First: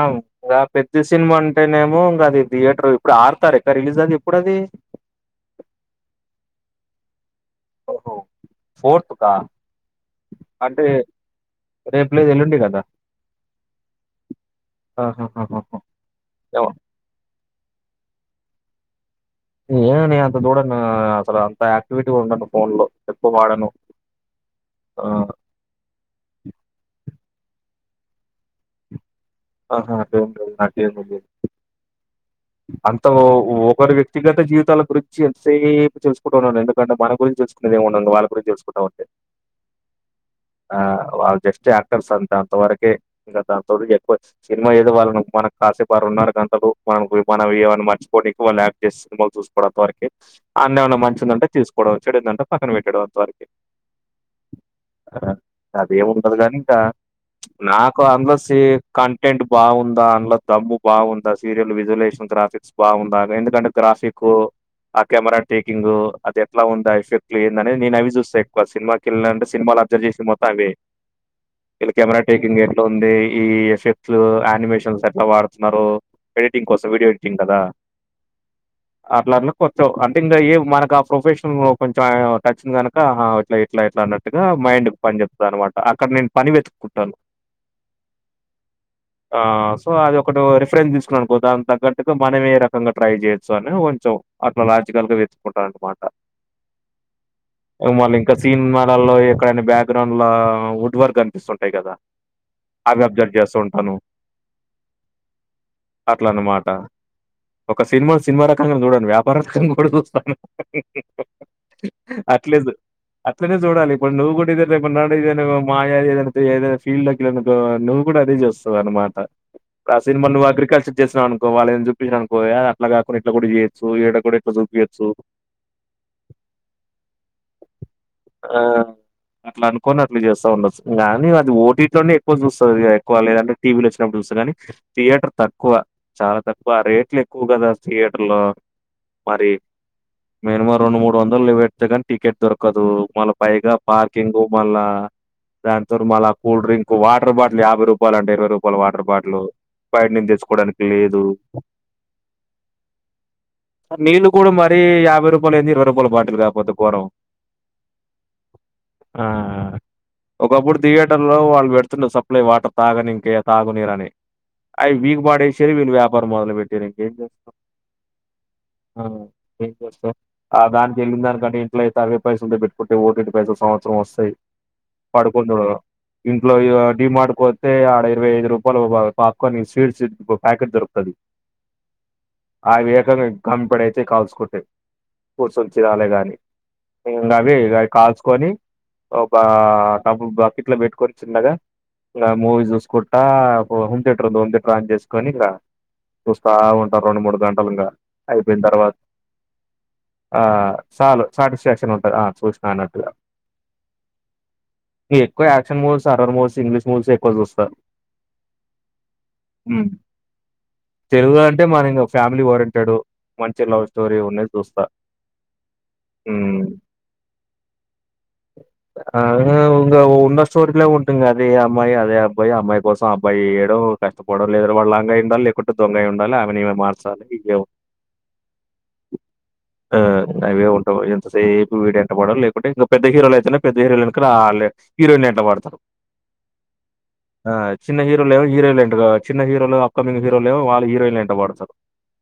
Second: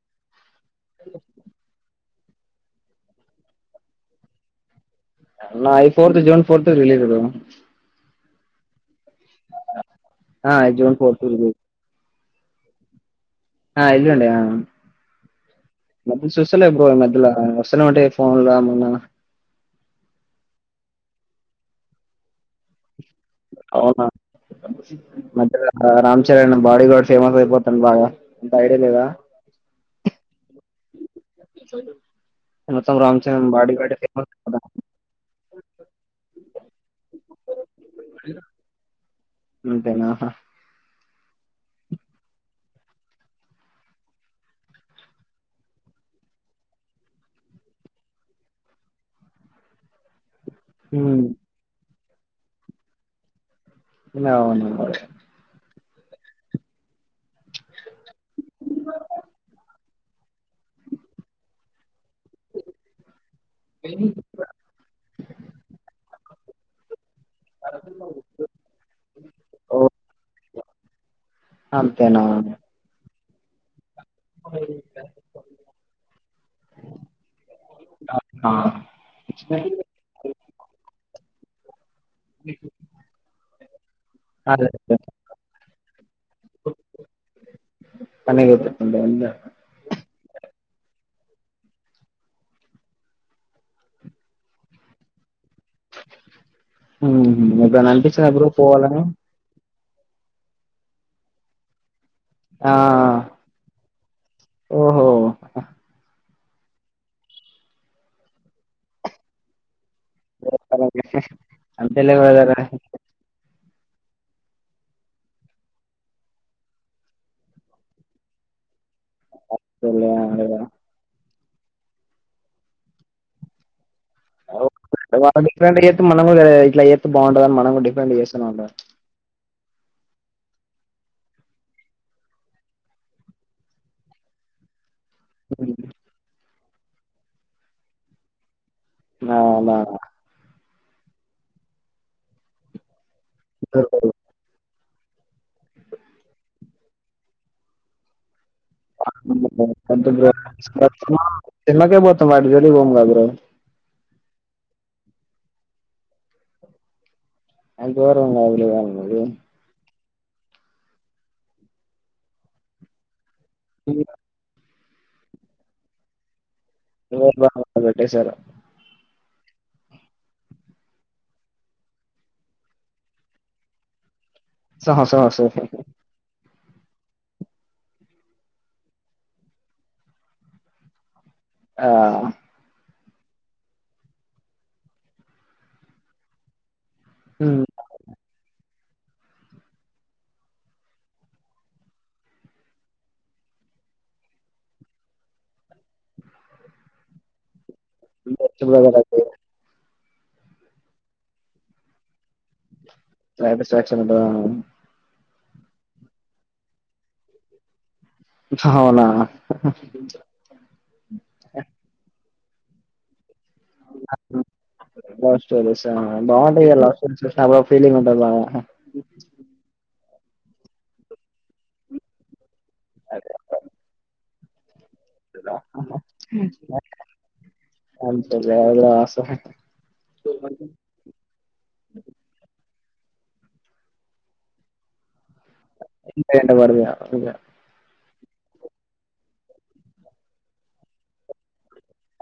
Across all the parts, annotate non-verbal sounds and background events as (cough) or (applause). ఆంవు ఆ పెద్ది సినిమా ఉంటేనేమో ఇంగ అది థియేటర్ ఇప్పుడు ఆడతారు ఎక్కడ రిలీజ్ అది ఎప్పుడు అది నా ఐ ఫొన్తొ జూన్ ఫోర్త్ రిలీజ్ బ్రో ఓహో ఫోర్త్ కా ఆ ఈ అంటే జూన్ ఫోర్త్ రిలీజ్ రేపు ఎళ్ళుండే కదా ఆ ఎళ్ళుండా ఆ ఆహాహాహాహా! అపుడు చూస్తలే ఏమో బ్రో మధ్యల వస్తనే ఉంటయి ఫోన్ లొ ఏమన్నా ఏవని అంత చూడనూ అసలు అంత యాక్టివిటీ ఉండదు ఫోన్ లో అవునా ఆ! మద్య లో అ రామ్ చరణ్ బాడిగడ్ ఫేమస్ అయిపోతాడు బాగా అంత ఐడియా లేదా ఆహా అట్టేం లేదు నాకేముంది (inaudible) అంత చరణ్ ఒ బాడీ ఒకరు గార్డ్ ఫేమస్ వ్యక్తిగత అయిపోతాను జీవితాల గురించి ఎంతసేపు తెలుసుకుంటూ ఉన్నాను ఎందుకంటే మన గురించి తెలుసుకునే ఉండింది వాళ్ళ గురించి తెలుసు కుంటా ఉంటే అంతే ఆ వాళ్ళ్ జస్ట్ యాక్టర్స్ అంతె అంత వరకే ఇంత అంత వరికి ఎక్కువె సినిమా ఏదో వాళ్ళను మనకు కాసేపు అరున్నర గంటలు మన మనం ఏమన్న మర్చివడానికి వాళ్ళు యాక్ట్ చేస్తు చూసుకోవడంత వరకి అన్నే ఉన్నా ఉమ్ మంచిందుంటే తీసుకోవడం వచ్చ ఏంటంటే పక్కన పెట్టేడంత వరకె ఇలాను (unintelligible) అదేముండదు గాని ఇంకా నాకు అందులో సి కంటెంట్ బాగుందా అందులో డబ్బు బాగుందా సీరియల్లో విజువలేషన్ గ్రాఫిక్స్ బాగుందా ఎందుకంటే గ్రాఫికు ఆ కెమెరా టేకింగ్ అది ఎట్లా ఉందా ఆ లేందనే నేను అవి చూస్తా ఎక్కువ సినిమాకి వెళ్ళిన అంటే ఓ సినిమాలో అబ్జర్వ్ చేసేది మొత్తం అవే వీళ్ళ కెమెరా అంతేనా టేకింగ్ ఎట్లా ఉంది స్లు అనిమేషన్స్ ఎట్లా వాడుతున్నారు ఎడిటింగ్ కోసం వీడియో ఎడిటింగ్ కదా అట్లట్ల కొంచం అంటే ఇంగ ఏం మనకు ఆ ప్రొఫెషన్ కొంచెం టచ్చింది గనుక అట్లా అన్నట్టుగా అదే అదే మైండ్కి పని చెప్త అనమాట అక్కడ నేను పని వెతుకుంటాను పని అయిపోతుంది ఆ సో అది ఒకటో రెఫ్ రెన్స్ తీసుకునమనుకో దాని తగ్గట్టుగా మనం ఏ రకంగా ట్రై చేయచ్చు అని కొంచం అట్లా లాజికల్గా అన్మాట ఉమ్. ఎప్పుడైనా ఇంగ అనిపించిందా మల్ల బ్రో పోవాలని సీన్మాలలో ఎక్కడైనా బ్యాక్ గ్రౌండ్ లో వుడ్ వర్క్ ఖనిపిస్తుంటాయి కదా ఆ అవి అబ్జర్వ్ చేస్ ఓహో అట్లన్నమాట ఒక సినిమా సినిమా రకంగా చూడండి వ్యాపార రకంగా కూడా చూస్ అంతేలే బ్రదర్ అట్లేజు అట్లనే చూడాలి ఇప్పుడు నువు కూడా రేపటి నాడు ఏదైన మాయ ఏదైనా ఫీల్డ్ లో వెల్లవ్ అనుకో కూడా అదే చూస్తది అనమాట ఆ సిన్మా నువ్ అంతేలే అగ్రికల్చర్ చేసినా అను కో వాళ్ళేమైన చెప్పించిరనుకో ఏ అట్లా కాకుండా ఇట్లా కూడా చే వా డిఫరెంట్ చెత్తే మనం కూడా ఇట్లా చెత్తే బాగుంటదని మనం కూడా డిఫరెంట్ చేతనం ఆ! లే అట్లా అనుకోని అట్లా చేస్తా ఉండచ్చు గానీ అది ఓటిట్లోనే ఎక్కువ చూస్తది తక్కువ లేదంటే టీవీలో వచ్చినప్పుడు చూస్తగానీ థియేటర్ తక్కువ చాలా తక్కువ రేట్లు ఎక్కువ కదా థియేటర్ లో నానా రెండు మూడు వందలు పెట్తే కానీ టికెట్ దొరకదు మళ్ళా పైగా పార్కింగు మళ్ళా దానికి తోరు మళ్ళా కూల్ డ్రింక్ వాటర్ బాటిల్ యాభై రూపాయలు అంట ఇరవై రూపాయలు వాటర్ బాటిల్ బయట వద్దు బ్రో నుంచి తెచ్చుకోవడానికి లేదు సినిమాకే పోతాం వాటి జోలికి పోము కదా బ్రో నీళ్లు కూడా మరి యాభై రూపాయలేంది ఇరవై రూపాయల బాటిల్ కాకపోతే కోరం ఎం గోరం కాదులే గాని అది ఒకప్పుడు థియేటర్లో వాళ్ళు పెడుతుండే సప్లై వాటర్ తాగనీంకి తాగునీరని అవి వీకు పాడేసి వీళ్ళు వ్యాపారం మొదలు పెట్టిరు ఇంకేం ఎవరు చేస్తాం బాగా పెట్టేశారు ఏం చేస్తా ఆ దానికిక వెళ్లిందానికంటే ఇంట్లోయితే అరవై పైసలుతో పెట్టుకుంటే ఓటిటి పైసలు సంవత్సరం వస్తాయి సంవత్సరం పడుకుందుడు వస్తాయి ఇంట్లో డీమార్డుపోతే ఆడ ఇరవై ఐదు రూపాయలు ఒక పాప్కార్న్ స్వీట్స్ ప్యాకెట్ దొరుకుతది ఆ గంపెడు అయితయి కాల్చుకుంటే కూర్చొని చిరాలే గాని ఇంగ అవి ఉమ్. ఇ కాల్చుకొని ఒక టబ్బు బకిట్లో పెట్టుకొని చిన్నగా ఇంగ మూవీ చూసుకుంటా హోమ్ దియేటర్ ఉంది హోమ్ థియేటర్ ఆన్ చేసుకొని ఇంగ చూస్తా ఉంటా రెండు మూడు గంటలు ఇంగ అయిపోయిన తర్వాత బ్రదర్ అది ఆ చాలు సాటిస్ఫాక్షన్ ఉంటుంది ఆ చూసినా అన్నట్టుగా సాటిస్ఫాక్షన్ ఉంటదా ఇగా ఎక్కువ action movies, horror movies English మూవీసే ఎక్కువ చూస్తా. అవునా హ్మ్ తెలుగు అంటే మన ఇంగ ఫ్యామిలీ ఓరియంటెడ్ మంచి లవ్ స్టోరీ ఉన్నది చూస్తా. లవ్స్టోరీసా హ్మ్ బావుంటయి ఇగా లవ్స్టోరీస్ చూసినా కూడ ఓఫీలింగ్ ఉంటది బాగా. అహా ఉంగ ఉ ఉన్న స్టోరీలే ఉంటయి ఇంగా అదే అమ్మాయి, అదే అబ్బాయి అమ్మాయికోసం అబ్బాయి ఏడో కష్టపడో లేదో వాళ్ళ లయి ఉండాలి లేకుంటే దొంగయి ఉండాలి అమెని ఈమె మార్చాలి ఇవే అంతే బ్రో అసలు ఆ అవే ఉంటవు ఎంతసేపు వీడెంట పడాలి లేకుంటే ఇంగా పెద్ద హీరోలు అయితేనే పెద్ద హీరోలెనక ఆల్లే హీరోయిన్లు ఎంట పడతరు. ఎవరిదిగా ఇగా చిన్న హీరోలేమో హీరోయిన్లేంటగా, చిన్న హీరోలెమో అప్కమింగ్ హీరోలేమో వాళ్ళు హీరోయిన్లేంట పడుతరు.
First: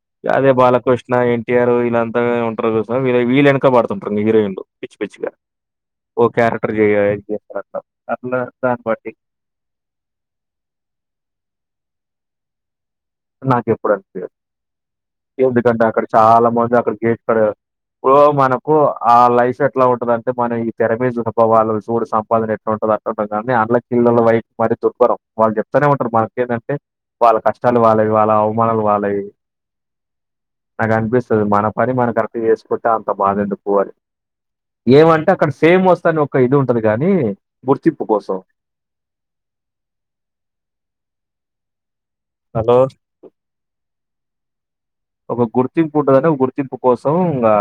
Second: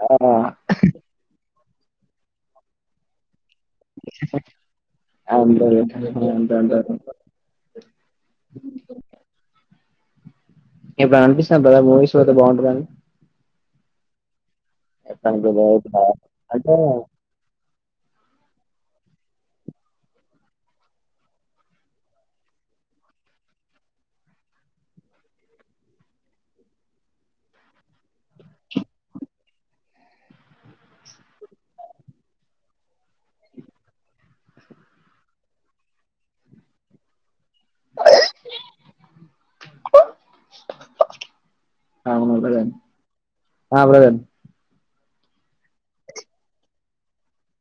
ఆ అదే బాలకృష్ణ, ఎన్టీఆర్ వీలంతా ఉంటరు చూసినవా వీ వీళ్ళేను కపడుతుంటరు హీరోయిన్లు పిచ్చి పిచ్చిగా. అందరు ఓ అంతే క్యారెక్టర్ అంటారు ఇగా ఇది చేస్తరు అట్లా, అట్లా దాని బ ఎప్పుడన్నా అనిపిస్తాంటదా మూవీస్ కి పోతే బావుంటదని. నాకేప్పుడు అనిపియదు. చెప్పాను బ్రదర్. ఎందుకంటే ఇట్లా అక్కడ చాలా అంటే మంది అక్కడ గేట్కాడ ఓ మనం కు ఆ లైఫ్ ఎట్లా ఉంటదంటే మనం ఈ తెరమీది అనుభవాళ్ళు సూడు సంపాదన ఎట్లుంటదో అనుకుంటం కానీ ఆ వాళ్ళ పిల్లల లైఫ్ మరి దుర్బరం. వాళ్ళు చెప్తనే ఉంటరు మనకు ఏందంటే వాళ్ళ కష్టాలు వాళ్ళయి, వాళ్ళ అవమానాలు వాళ్ళయి. నాకు అనిపిస్తది మన పని మనం కరెక్ట్ చేసుకుంటే అంత బాధ ఎందుకు అని. ఏమంటే అక్కడ ఫేమ్ వస్తదని ఒక ఇది ఉంటది కాని గుర్తింపు కోసం. ప అవును బ్రదర్. హలో ఆ బ్రదర్ ఒక గుర్తింపు ఉంటందని ఒక గుర్తింపు కోసం ఇంగా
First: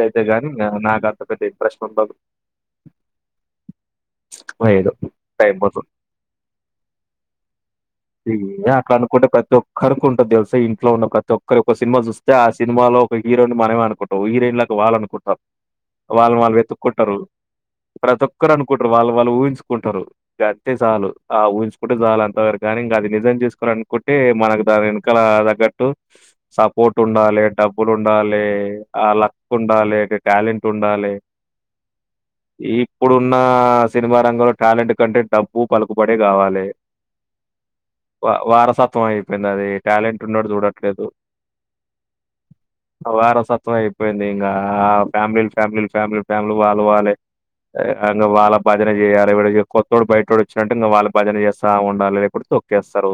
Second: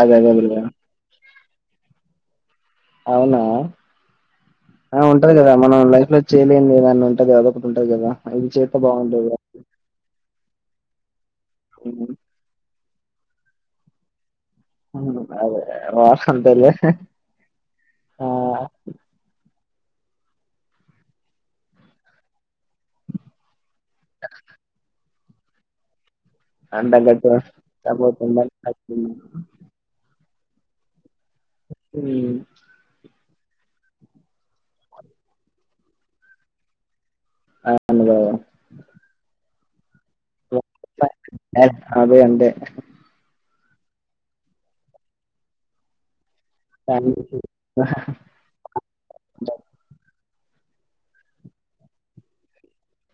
అదే అదే గాని బ్రదర్ ఇంగా నాకంత పెద్ద ఇంట్రేస్ట్ ఉండదు. అవునా. వైదు ఆ ఉంటది కదా మనం లైఫ్ లో చేయలేన్ది ఎదన్న ఉంటది అదొకటి ఉంటది కదా, ఇది చేస్తే బావుంటదిగా. స్తే ఇంట్లో ఉన్న ప్రతి ఒక్కరి ఒక్క సినిమా చూస్తే ఆ సినిమాలో ఒక హీరోని మనమే అనుకుంటాం. హీరోయిన్ల ఇగ వాళ్ళనుకుంటరు. అదే వాడు వాళ్ళని వాళ్ళు అంతేలే వెతుక్కుంటరు. ప్రతి ఆ ఒక్కరు అనుకుంటరు. వాళ్ళది వాళ్ళు ఊహించుకుంటరు గంతే సాలు ఆ ఊహించుకుంటే చాలు అంత వరకి కానీ ఇంగా అది నిజం చేసుకోలనుకుంటే మనకు దాని వెనకాల తగ్గట్టు సపోర్ట్ అంతగ్గట్టు ఉండాలే, డబ్బులు సపోర్ట్ ఉండాలే, ఆ లక్ ఉండాలే, ఇటు టాలెంట్ ఉండాలే. ఉ హ్ ఉన్నా సినిమా రంగంలో టాలెంట్ కంటె డబ్బు, పలుకుబడే కావాలే. వావారసత్వం అయిపోయింది, అది టాలెం టున్నోడు చూడట్లేదు. అదే అంతే ఆ వారస త్వంఅయిపోయింది ఇంగా ఫ్యామిలీలు, ఫ్యామిలీలు, ఫ్యామిలీలు ఫ్యామిలీలు వాళ్ళువాళ్ళే. ఇంగా వాళ్ళ భజనే చేయాలే ఇంగా కొత్తోడు బయటోడు వచ్చిండంటే ఇంగా వాళ్ళ భజన చేస్తాఉండాలే లేకపోతే తోక్కేస్తరు.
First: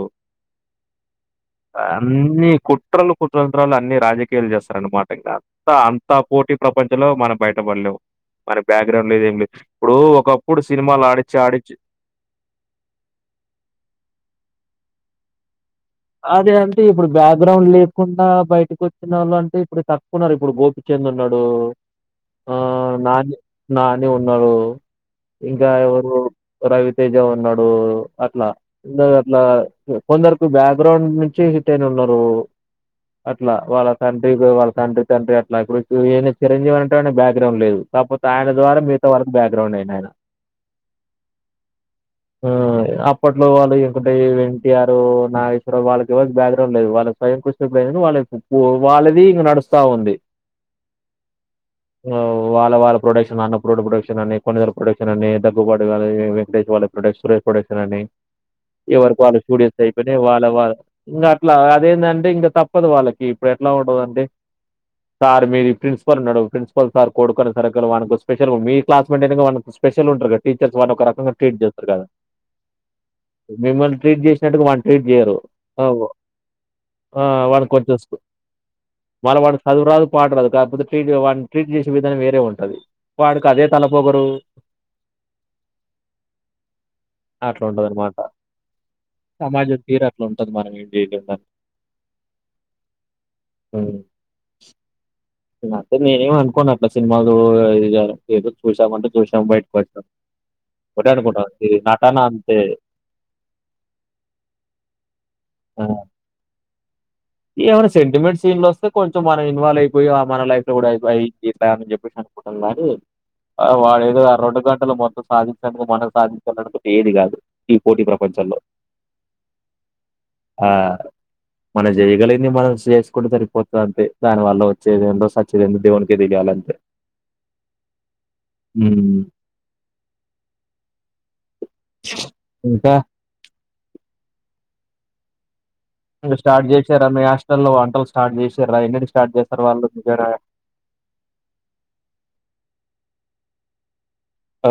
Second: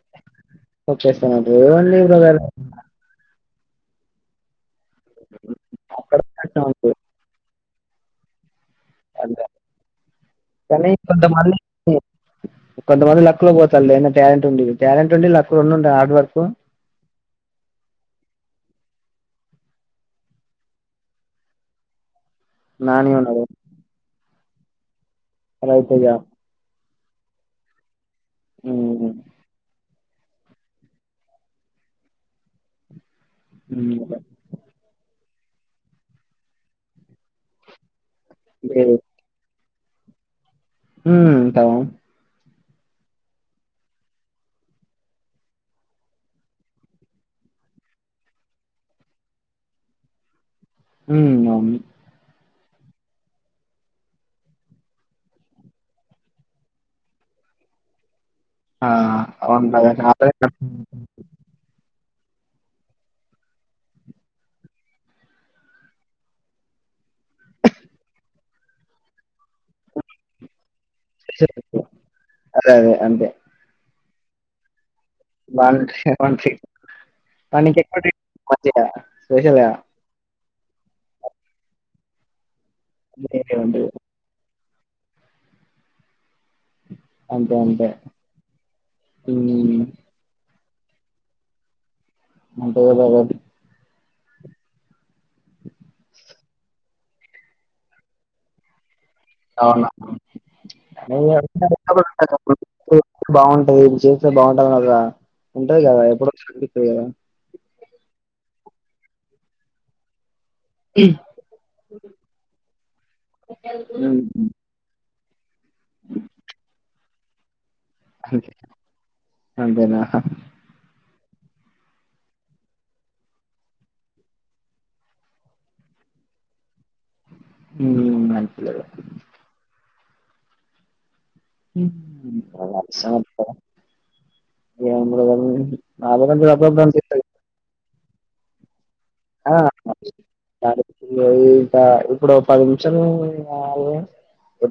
వచ్చేస్తున్నారు ఏముంది బ్రదర్ అన్నీ కుట్రలు కు తంత్రాలు, అన్ని రాజకీయాలు చేస్తారు అన్నమాట, ఇంగా అంతా అంతా అక్కడ పోటీ కష్టం ఉంది ప్రపంచంలో మనం బయ టబడ్లేవు. అయన బ్యాక్గ్రౌండ్ లేదు ఏం అంతే లేదు. ఇప్పుడు ఒకప్పుడు కానీ సినిమాలు ఆడిచ్చి ఆడిచ్చి కొంతమంది కొంతమంది లక్కులో పోతారులేండి ట్యాలెంటుండి. ట్యాలెంటుండి లక్ రెండు ఉంటాయి హార్డ్ వర్క్ అదే అంటే ఇప్పుడు బ్యాక్గ్రౌండ్ లేకుండా బయటకు ఒ అంటే ఇప్పుడు తక్కున్నారు ఇప్పుడు గోపిచంద్ ఉన్నాడు ఆ నాని నాని ఉన్నాడు ఇంకా రైతుగా ఎవరు ర తేజ ఉన్నడు అట్లా ఇంగ ఉమ్ అట్లా కొందరకు బ్యా గ్రౌండ్ నుంచి హిట్ అయిన ఉన్నారు అట్లా వాళ్ళ ఉమ్ (unintelligible) వాళ్ళ (unintelligible) తండ్రి అట్ల ఇప్పుడు ఇనే చిరంజీవి అంటే (unintelligible) బ్యాక్ గ్రౌండ్ లేదు కాకపోతే ఆయన ద్వారా లేదు. మిగతా వాలకు బ్యా గ్రౌండ్ అయినారు ఉమ్ తా ఆ అప్పట్లో వాళ్ళు ఇంకంటే ఎన్ంటిఆరు న వాళ్ళకి ఎవ్వర్కి బ్యాక్గ్రౌండ్ లేదు వాళ్ళ స్వయం కృషని వాళ్ళ వాళ్ళది ఇంకా నడుస్తా ఉంది ఉ అవును ఆహ్, వాళ్ళ వాళ్ళ ప్రొడక్షన్ అన్న పూర్ణ ప్రొడక్షన్ అని కొనిదెల ప్రొడక్షన్ అని దగ్గుబట్ కని వెంకటేష్ వాళ్ళ ప్రొడక్ష్ డెస్పెరేస్ ప్రొడక్షన్ అని ఆ ఎవరికి వాళ్ళు అవును స్టూడియోస్ కదా. అయిపోయి ఆల్రెడీ వాళ్ళ నాకు వాళ ఇంగ అట్లా అదే (unintelligible) అంటే ఇంకా తప్పదు వాళ్ళకి ఇప్పుడు ఎట్లా ఉండదండి సార్ మీరు ఈ ప్రిన్సిపల్ ఉన్నాడు ప్రిన్సిపల్ సార్ కొడుకన్ సరికల్ వానుకు స్పెషల్ మీ క్లాస్మెంటేనికి వనుక్ స్పెషల్ ఉంట్రు గా టీచర్స్ వాన్నోక రకంగా ట్రీట్ తెలిసేది. చేస్తారు కదా అదే అదే అంతే మిమల్ ట్రీ చేసినట్టు వాన్ ట్రీట్ చేయరు ఆ! (unintelligible) ఆ వానికి వానికోంచం ఎక్కువ స్క్రు మంచిగా మళ్ళ స్పెషల్ వాడికి గా చదువురాదు పాడురాదు కాకపోతే వాడిని ట్రీట్ చేసే విధానం వేరే ఉంటది వాడికి ఉంటది అదే అంతే తలపోగరు అంతే అట్ల వుంటదన్నమాట సమాజం ఉమ్ తీరు అట్లా ఉంటది (unintelligible) అంటే (unintelligible) ఉహు నేనత్తే నేనేమి అనుకోనట్లా సినిమాలు చూడల ఇది కావలే ఏదో చూసామంటే చూ అవును (unintelligible) అనుకుంటాం ఇది నటన అంతే బాగుంటది చేస్తే బాగుంటదిన్నది కదా ఉంటాది కదా (unintelligible) ఎవ్వన్న సెంటిమెంట్ సీన్ లోస్తే కొంచం మనం ఇన్వాల్వ్ అయిపోయి ఆ మన లైఫ్ ఇట్ల గూడయిపయే ఇది చేత్త అని చెప్పేసి అనుకుంటరు గాని ఆ ఉమ్ వాడేదో ఆ రోండు గంటలు మొ సాధించనుకో మనం సాధించాలనుకుంట ఏది కాదు ఈ పోటీ అంతే. ప్రపంచంలో అంతేనా ఆ మన చేయగలిగింది మనం చేసుకుంటే సరిపోతది అంతే దాని వల్ల వచ్చేదేందో సచ్చేదేందో దేవునికే తేలియాలంతే ఉ (unintelligible) ఉమ్ ఇంకా ఉమ్ (unintelligible) ఇంగ గంటలు స్టార్ట్ అప్పుడప్పుడు చేసారా మీ అనిపిస్తది హాస్టల్లో వంటల్ స్టార్ట్ చేసిర్రా ఎన్ని ఆ దానికి పి ఏ ఇంకా ఇప్పుడు పది నిమిషాలు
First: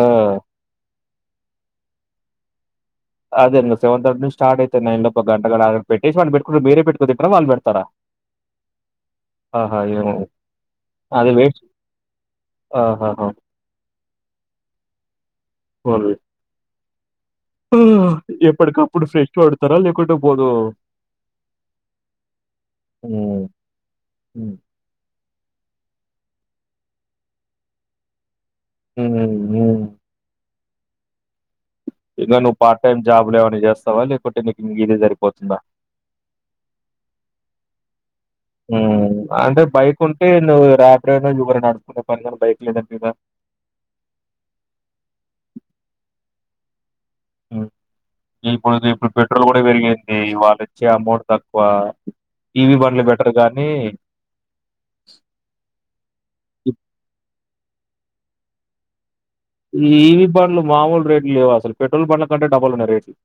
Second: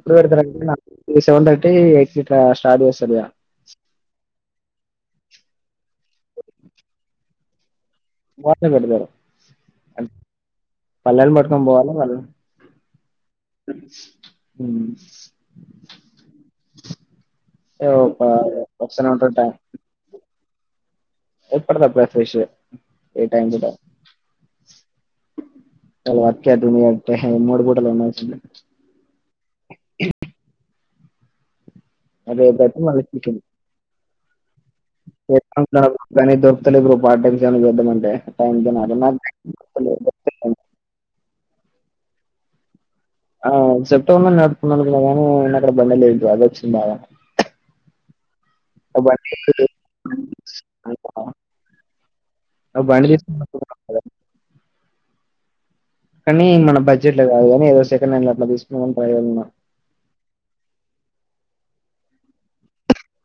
ఆ పెడతారు సెవెన్ థర్టీ ఎయి స్టార్ట్ చేస్ అదేందో సెవన్ థర్టీ నుంచి స్టార్ట్ అయితది నైన్ లోపు ఓ గంటగూడగడ్ పెట్టేషి వాన్ని పెట్కుంట్ మీరే పెటుకు తింటరా వాళ్ పెడతారా వాళ్ళే పెడతారు ఆహా ఏమో అది వేస్ట్ ఆహాహా (inaudible) పోన్లే ఆ ఏ ఒక ఎప్పటికప్పుడు వస్తూనే ఫ్రెష్గా వండతారా లేకుంటే పోదు ఎప్పుడు దప్పడది ఫ్రెష్ గా ఉమ్ time to time um work (unintelligible) మూడు పూటలు ఉండాల్సిందే హ్మ్ హ్మ్ ఇంకా నువ్వు రేపయితే పార్ట్ టైమ్ మళ్ళీ చికెన్ జాబులు ఏం అయినా చేస్తావా లే కానీ దొరుకుతలేవు బ్రో పార్ట్ టైమ్స్ ఏం అన్న చేద్దామంటే హ్మ్. (unintelligible) అంటే బైక్ ఉంటే దొరుకుతలేదు. నువ్వు రాపిడో ఉబర్ నడుపూకునే పని కానీ బైక్ లేదంట కదా ఆ సెప్టెంబర్ నడుపూకోవాలి అనుకున్న కానీ నేను అక్కడ బండి లేదు అది వచ్చిందా ఉ ఇప్పుడు ఇప్పుడు పెట్రోల్ కూడా పెరిగింది వాళ్ళు ఇచ్చే అమౌంట్ తక్కువ ఇవి ఆ బండ్లు బండి బెటర్ తీసుకున్నాను గానీ (unintelligible) (inaudible) (unintelligible) కానీ మన ఇప్ బడ్జెట్ లో కాదు కానీ ఏదో సెకండ్ హ్యాండ్ అట్లా తీసుకుందాం అని ట్రై లోనే ఉన్న ఈ ఈవి బండ్లు మామూలు రేట్లు లేవు అసలు పెట్రోల్ బండ్ల కంటే డబుల్ ఉన్నాయి రేట్లు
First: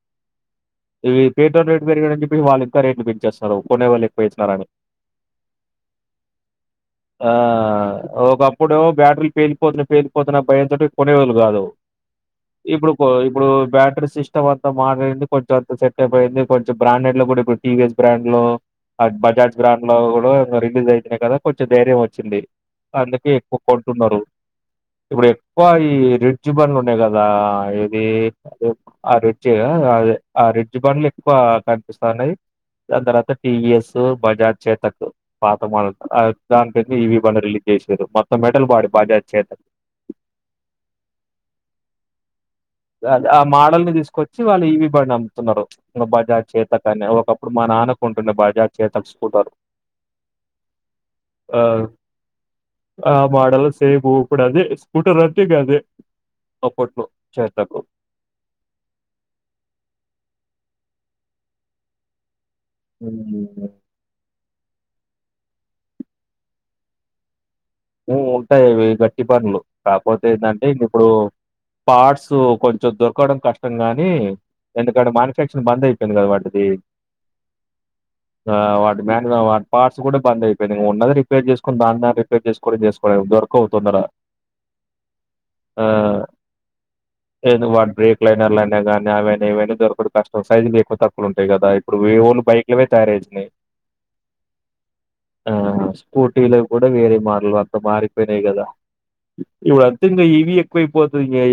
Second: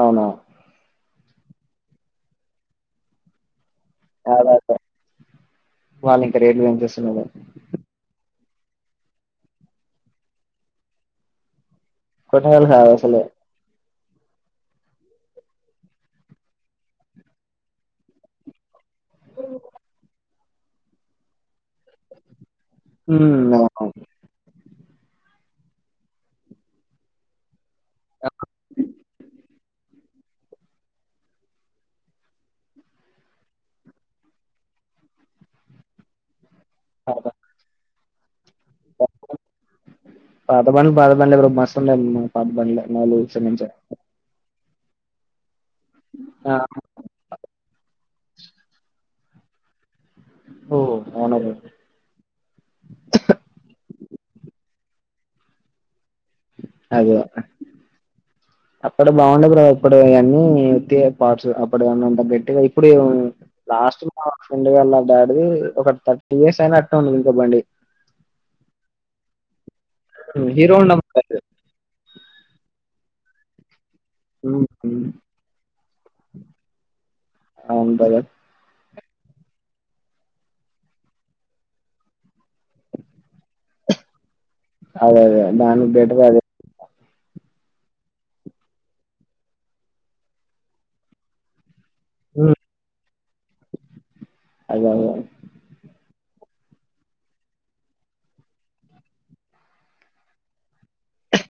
అవునా ఇవి పెట్రోల్ రేట్ పెరిగాయి అని చెప్పి వాళ్ళ ఇంకా రేట్లు పెంచేస్తారు అదే కొనేవాళ్ళేక్కువైతునరని అదే. వాళ్ళు ఇంకా రేట్లు పెంచేస్తున్నారు ఆ ఒకప్ అప్పుడేమో బ్యాటరీల్ పేలిపోతున్నాయి పేలిపోతున్న భయంతోటి కొనేవాలు కాదు కొత్త వాళ్ళు కాదు ఇప్పుడు అసలు ఇప్పుడు బ్యాటరీ సిస్ట సిస్టమ్ అంతా మారిపోయింది కొంచెం అంతా సెట్ అయిపోయింది కొంచె బ్రాండెడ్ లో కూడా ఇప్పుడు టీవీఎస్ బ్రాండ్ లో అట్ బజాజ్ బ్రాండ్లో కూడా రిలీజ్ అయితున్నాయి కదా కొంచెం ధైర్యమొచ్చింది అందుకే ఉమ్, ఎక్కువ అవును. కొంటున్నరు ఇప్పుడు ఎక్కువ ఈ రిడ్జ్ బండ్లు ఉన్నాయి కదా ఇది ఆ రిడ్జ అ ఆ రిడ్జి బండ్లు ఎక్కువ కనిపిస్తానాయి దాని తర్వాత టీవిఎస్ బజాజ్ చేతక్ పాత మోడల్ దాని పె ఈవి పాత- బండ్లు రిలీజ్ చేసారు మొత్తం మెటల్ బాడి బాగా చేత పాత బండ్లు పాత బండ్లే బ్రో మస్తుండయి మా పాత బండ్లు మైలేజ్కి ఆ చేమించే మోడల్ ని తీసుకొచ్చి వాళ్ళు ఇవి బండి అమ్ముతున్నారు ఇగ బజార్ చేతకాని ఒకప్పుడు మా నాన్నకు కుంటునా బజాజ్ చేతక్ స్కూటర్ ఓ అవును బ్రో. ఆ ఆ మోడల్ సేమ్ ఇప్పుడు అదే స్కూటర్ అంటే ఇగ అదే అప్పట్లో చేతక్ అప్పుడు బాగుండు బ్రో ఇప్పుడు అన్నీ అ పార్ట్స్ అప్పటి ఉన్నత గట్టిగా ఇప్పుడు ఉమ్ లాస్ట్ లో ఫ్రండ్ వాల్ల డాడీ ఒక థర్టీ ఇయర్స్ అయినటూ ఉంది ఇంక బండి ఉంటాయి ఇవి గట్టి బండ్లు కాకపోతే ఉమ్, ఏంటంటె హీరో హోండా ఇప్పుడు బ్రదర్ పార్ట్స్ కొంచెం దొరకడం కష్టం గాని నీ ఎందుకంటే మాన్యుఫాక్చరింగ్ మనది అయిపోయింది కదా వాటిది అవును బ్రదర్ ఆ మ్యాన్గావ పార్ట్స్ కూడా బంద్ అయిపోయినాయి ఉన్నది రిపేర్ చేసుకుని దానిన్ని రిపేర్ చేసు చేసుకోవడామే దొరకవు తొందరగా అదే అదే ఆ దానికి బెటర్ అదే వా బ్రేక్లైనర్ అయినా కానీ అవి అని ఇవి అని దొరకవు కష్టం సైజులు ఎక్కువ తక్కువా ఉంటాయి కదా ఇప్పుడు విఓన్ ఉమ్, బైక్లువే తయారు అయితున్నాయి అదే అదే స్కూటీలవి కూడా విల్లే మా ఫుల్ అంత మారిపోయినాయి కదా ఇవి వస్తుంటే ఈవీలు ఎక్కువైపోతునాయి